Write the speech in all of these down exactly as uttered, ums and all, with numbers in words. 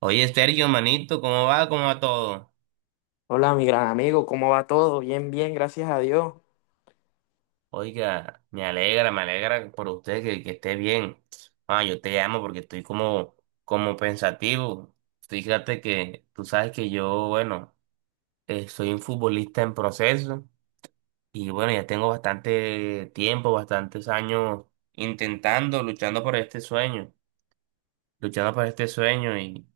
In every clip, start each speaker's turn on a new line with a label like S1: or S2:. S1: Oye, Sergio, manito, ¿cómo va? ¿Cómo va todo?
S2: Hola, mi gran amigo, ¿cómo va todo? Bien, bien, gracias a Dios.
S1: Oiga, me alegra, me alegra por usted que, que esté bien. Ah, yo te llamo porque estoy como, como pensativo. Fíjate que tú sabes que yo, bueno, eh, soy un futbolista en proceso y bueno, ya tengo bastante tiempo, bastantes años intentando, luchando por este sueño, luchando por este sueño y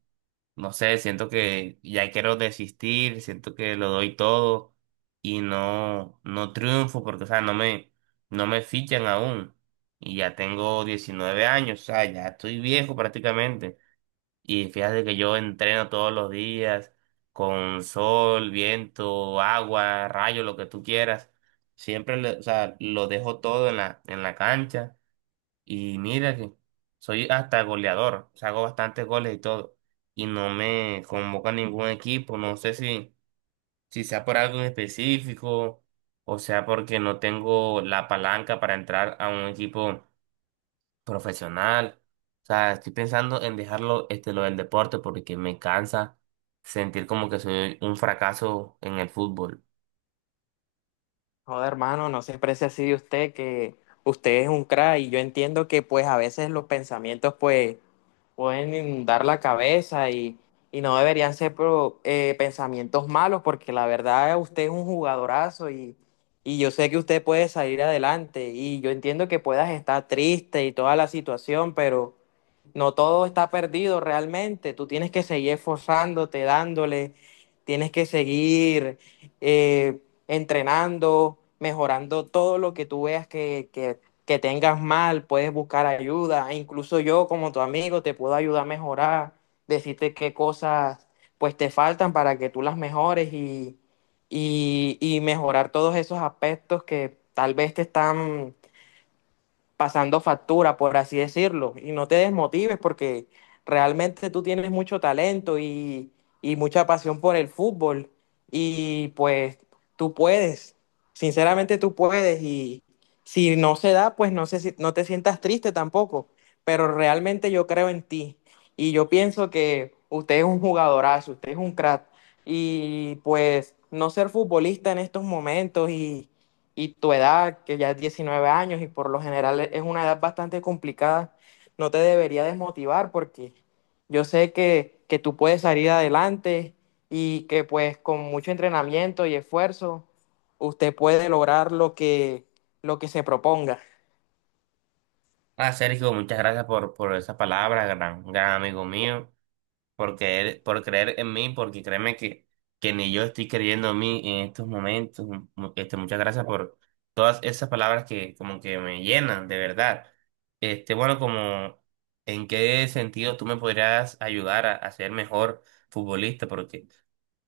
S1: no sé, siento que ya quiero desistir, siento que lo doy todo y no, no triunfo porque, o sea, no me, no me fichan aún. Y ya tengo diecinueve años, o sea, ya estoy viejo prácticamente. Y fíjate que yo entreno todos los días con sol, viento, agua, rayo, lo que tú quieras. Siempre, le- o sea, lo dejo todo en la, en la cancha y mira que soy hasta goleador, o sea, hago bastantes goles y todo. Y no me convoca a ningún equipo, no sé si, si sea por algo en específico o sea porque no tengo la palanca para entrar a un equipo profesional. O sea, estoy pensando en dejarlo este, lo del deporte porque me cansa sentir como que soy un fracaso en el fútbol.
S2: Joder, hermano, no se precie así de usted, que usted es un crack y yo entiendo que pues a veces los pensamientos pues pueden inundar la cabeza y, y no deberían ser pro- eh, pensamientos malos, porque la verdad usted es un jugadorazo, y, y yo sé que usted puede salir adelante. Y yo entiendo que puedas estar triste y toda la situación, pero no todo está perdido realmente. Tú tienes que seguir esforzándote, dándole, tienes que seguir eh, entrenando, mejorando todo lo que tú veas que, que, que tengas mal. Puedes buscar ayuda, e incluso yo como tu amigo te puedo ayudar a mejorar, decirte qué cosas pues te faltan para que tú las mejores y, y, y mejorar todos esos aspectos que tal vez te están pasando factura, por así decirlo. Y no te desmotives, porque realmente tú tienes mucho talento y, y mucha pasión por el fútbol, y pues tú puedes, sinceramente tú puedes. Y si no se da, pues no sé si- no te sientas triste tampoco, pero realmente yo creo en ti y yo pienso que usted es un jugadorazo, usted es un crack. Y pues no ser futbolista en estos momentos y y tu edad, que ya es diecinueve años y por lo general es una edad bastante complicada, no te debería desmotivar, porque yo sé que, que tú puedes salir adelante y que pues con mucho entrenamiento y esfuerzo usted puede lograr lo que, lo que se proponga.
S1: Ah, Sergio, muchas gracias por, por esa palabra, gran, gran amigo mío. Por creer, por creer en mí, porque créeme que, que ni yo estoy creyendo en mí en estos momentos. Mu- Este, muchas gracias por todas esas palabras que como que me llenan, de verdad. Este, bueno, como en qué sentido tú me podrías ayudar a, a ser mejor futbolista, porque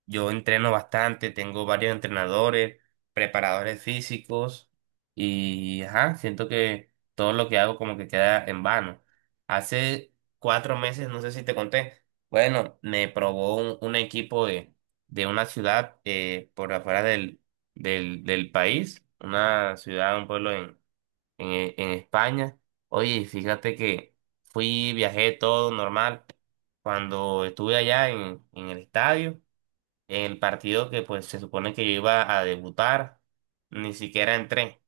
S1: yo entreno bastante, tengo varios entrenadores, preparadores físicos y ajá, siento que todo lo que hago como que queda en vano. Hace cuatro meses, no sé si te conté. Bueno, me probó un, un equipo de, de una ciudad eh, por afuera del, del, del país, una ciudad, un pueblo en, en, eh, en España. Oye, fíjate que fui, viajé todo normal. Cuando estuve allá en, en el estadio, en el partido que pues se supone que yo iba a debutar, ni siquiera entré.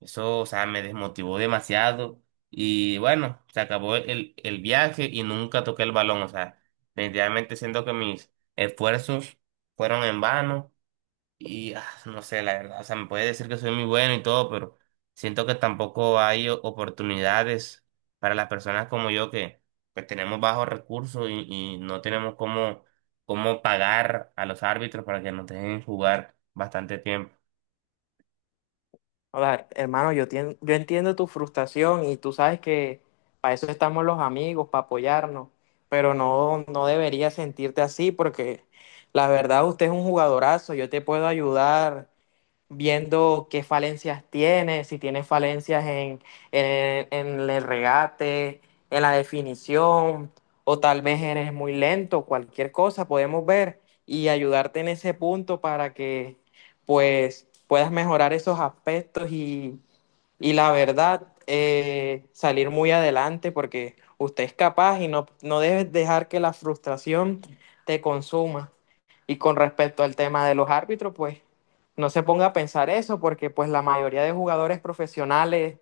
S1: Eso, o sea, me desmotivó demasiado. Y bueno, se acabó el, el viaje y nunca toqué el balón. O sea, definitivamente siento que mis esfuerzos fueron en vano. Y ah, no sé, la verdad, o sea, me puede decir que soy muy bueno y todo, pero siento que tampoco hay o- oportunidades para las personas como yo que pues tenemos bajos recursos y, y no tenemos cómo, cómo pagar a los árbitros para que nos dejen jugar bastante tiempo.
S2: O sea, hermano, yo, tien- yo entiendo tu frustración, y tú sabes que para eso estamos los amigos, para apoyarnos, pero no, no deberías sentirte así, porque la verdad usted es un jugadorazo. Yo te puedo ayudar viendo qué falencias tiene, si tiene falencias en, en- en el regate, en la definición, o tal vez eres muy lento. Cualquier cosa podemos ver y ayudarte en ese punto para que pues puedas mejorar esos aspectos y y la verdad, eh, salir muy adelante porque usted es capaz, y no, no debes dejar que la frustración te consuma. Y con respecto al tema de los árbitros, pues no se ponga a pensar eso, porque pues la mayoría de jugadores profesionales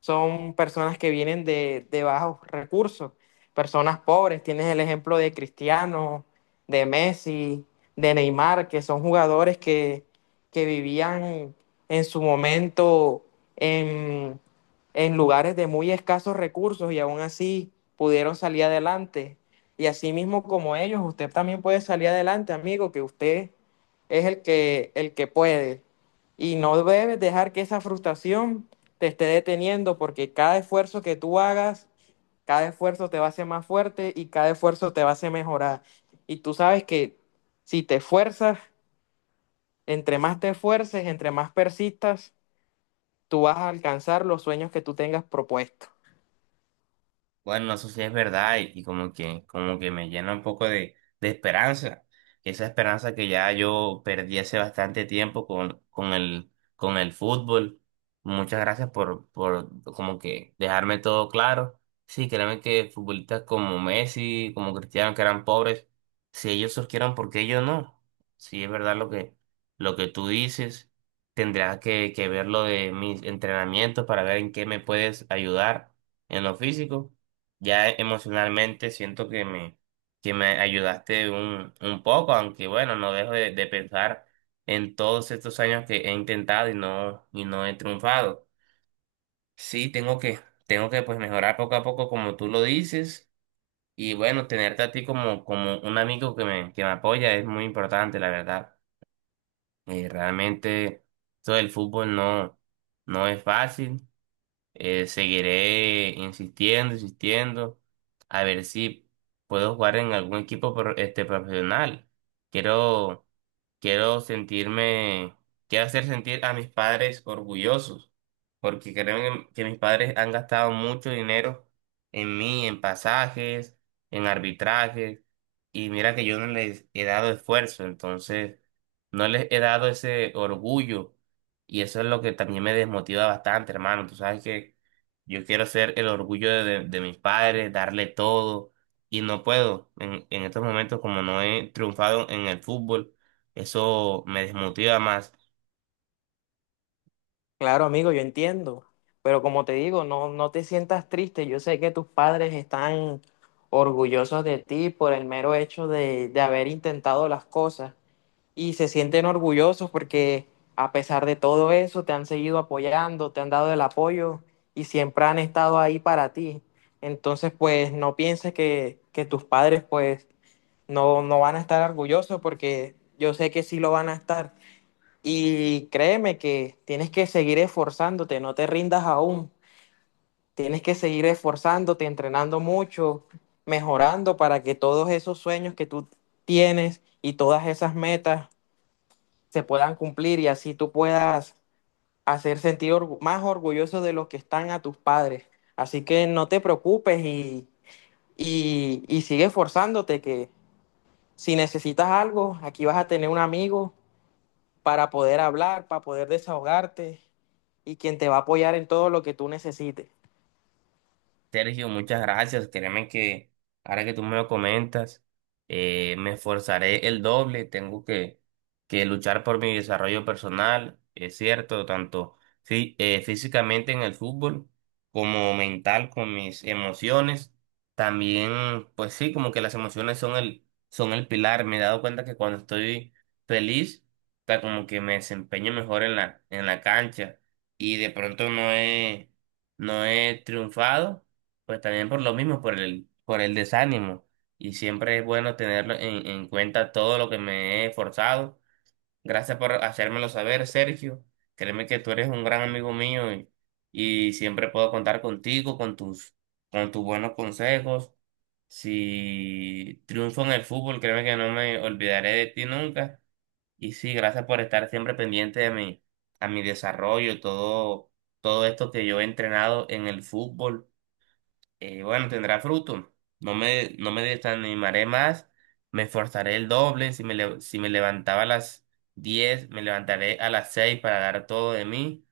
S2: son personas que vienen de, de bajos recursos, personas pobres. Tienes el ejemplo de Cristiano, de Messi, de Neymar, que son jugadores que, que vivían en su momento en, en lugares de muy escasos recursos, y aún así pudieron salir adelante. Y así mismo como ellos, usted también puede salir adelante, amigo, que usted es el que, el que puede. Y no debes dejar que esa frustración te esté deteniendo, porque cada esfuerzo que tú hagas, cada esfuerzo te va a hacer más fuerte y cada esfuerzo te va a hacer mejorar. Y tú sabes que si te esfuerzas, entre más te esfuerces, entre más persistas, tú vas a alcanzar los sueños que tú tengas propuestos.
S1: Bueno, eso sí es verdad y, y como que, como que me llena un poco de, de esperanza. Esa esperanza que ya yo perdí hace bastante tiempo con, con el, con el fútbol. Muchas gracias por, por como que dejarme todo claro. Sí, créeme que futbolistas como Messi, como Cristiano, que eran pobres, si ellos surgieron, ¿por qué yo no? Sí, es verdad lo que, lo que tú dices. Tendrás que, que ver lo de mis entrenamientos para ver en qué me puedes ayudar en lo físico. Ya emocionalmente siento que me, que me ayudaste un, un poco, aunque bueno, no dejo de, de pensar en todos estos años que he intentado y no, y no he triunfado. Sí, tengo que, tengo que pues mejorar poco a poco como tú lo dices y bueno, tenerte a ti como, como un amigo que me, que me apoya es muy importante, la verdad. Eh, realmente todo el fútbol no, no es fácil, eh, seguiré insistiendo, insistiendo, a ver si puedo jugar en algún equipo pro- este, profesional. Quiero Quiero sentirme, quiero hacer sentir a mis padres orgullosos, porque creo que mis padres han gastado mucho dinero en mí, en pasajes, en arbitrajes, y mira que yo no les he dado esfuerzo, entonces no les he dado ese orgullo, y eso es lo que también me desmotiva bastante, hermano. Tú sabes que yo quiero ser el orgullo de, de- de mis padres, darle todo, y no puedo en, en estos momentos como no he triunfado en el fútbol, eso me desmotiva más.
S2: Claro, amigo, yo entiendo, pero como te digo, no, no te sientas triste. Yo sé que tus padres están orgullosos de ti por el mero hecho de, de haber intentado las cosas, y se sienten orgullosos porque a pesar de todo eso te han seguido apoyando, te han dado el apoyo y siempre han estado ahí para ti. Entonces, pues no pienses que, que tus padres pues no, no van a estar orgullosos, porque yo sé que sí lo van a estar. Y créeme que tienes que seguir esforzándote, no te rindas aún. Tienes que seguir esforzándote, entrenando mucho, mejorando, para que todos esos sueños que tú tienes y todas esas metas se puedan cumplir, y así tú puedas hacer sentir orgu- más orgulloso de los que están a tus padres. Así que no te preocupes y, y, y sigue esforzándote, que si necesitas algo, aquí vas a tener un amigo para poder hablar, para poder desahogarte, y quien te va a apoyar en todo lo que tú necesites.
S1: Sergio, muchas gracias. Créeme que ahora que tú me lo comentas, eh, me esforzaré el doble. Tengo que, que luchar por mi desarrollo personal, es cierto, tanto fí- eh, físicamente en el fútbol como mental con mis emociones. También, pues sí, como que las emociones son el, son el pilar. Me he dado cuenta que cuando estoy feliz, está como que me desempeño mejor en la, en la cancha y de pronto no he, no he triunfado pues también por lo mismo, por el, por el desánimo. Y siempre es bueno tenerlo en, en cuenta todo lo que me he esforzado. Gracias por hacérmelo saber, Sergio. Créeme que tú eres un gran amigo mío y, y siempre puedo contar contigo, con tus, con tus buenos consejos. Si triunfo en el fútbol, créeme que no me olvidaré de ti nunca. Y sí, gracias por estar siempre pendiente de mi, a mi desarrollo, todo, todo esto que yo he entrenado en el fútbol, eh, bueno, tendrá fruto. No me, no me desanimaré más, me esforzaré el doble. Si me, le- si me levantaba a las diez, me levantaré a las seis para dar todo de mí.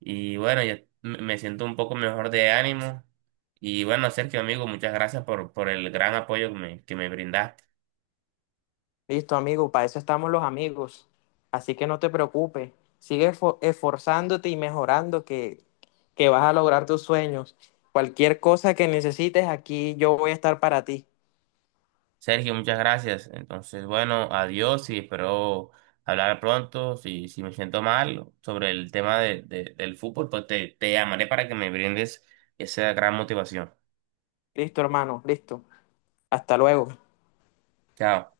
S1: Y bueno, ya me me siento un poco mejor de ánimo. Y bueno, Sergio, amigo, muchas gracias por, por el gran apoyo que me, que me brindaste.
S2: Listo, amigo, para eso estamos los amigos. Así que no te preocupes, sigue esfor- esforzándote y mejorando, que, que vas a lograr tus sueños. Cualquier cosa que necesites, aquí yo voy a estar para ti.
S1: Sergio, muchas gracias. Entonces, bueno, adiós y espero hablar pronto. Si, si me siento mal sobre el tema de- de- del fútbol, pues te, te llamaré para que me brindes esa gran motivación.
S2: Listo, hermano, listo. Hasta luego.
S1: Chao.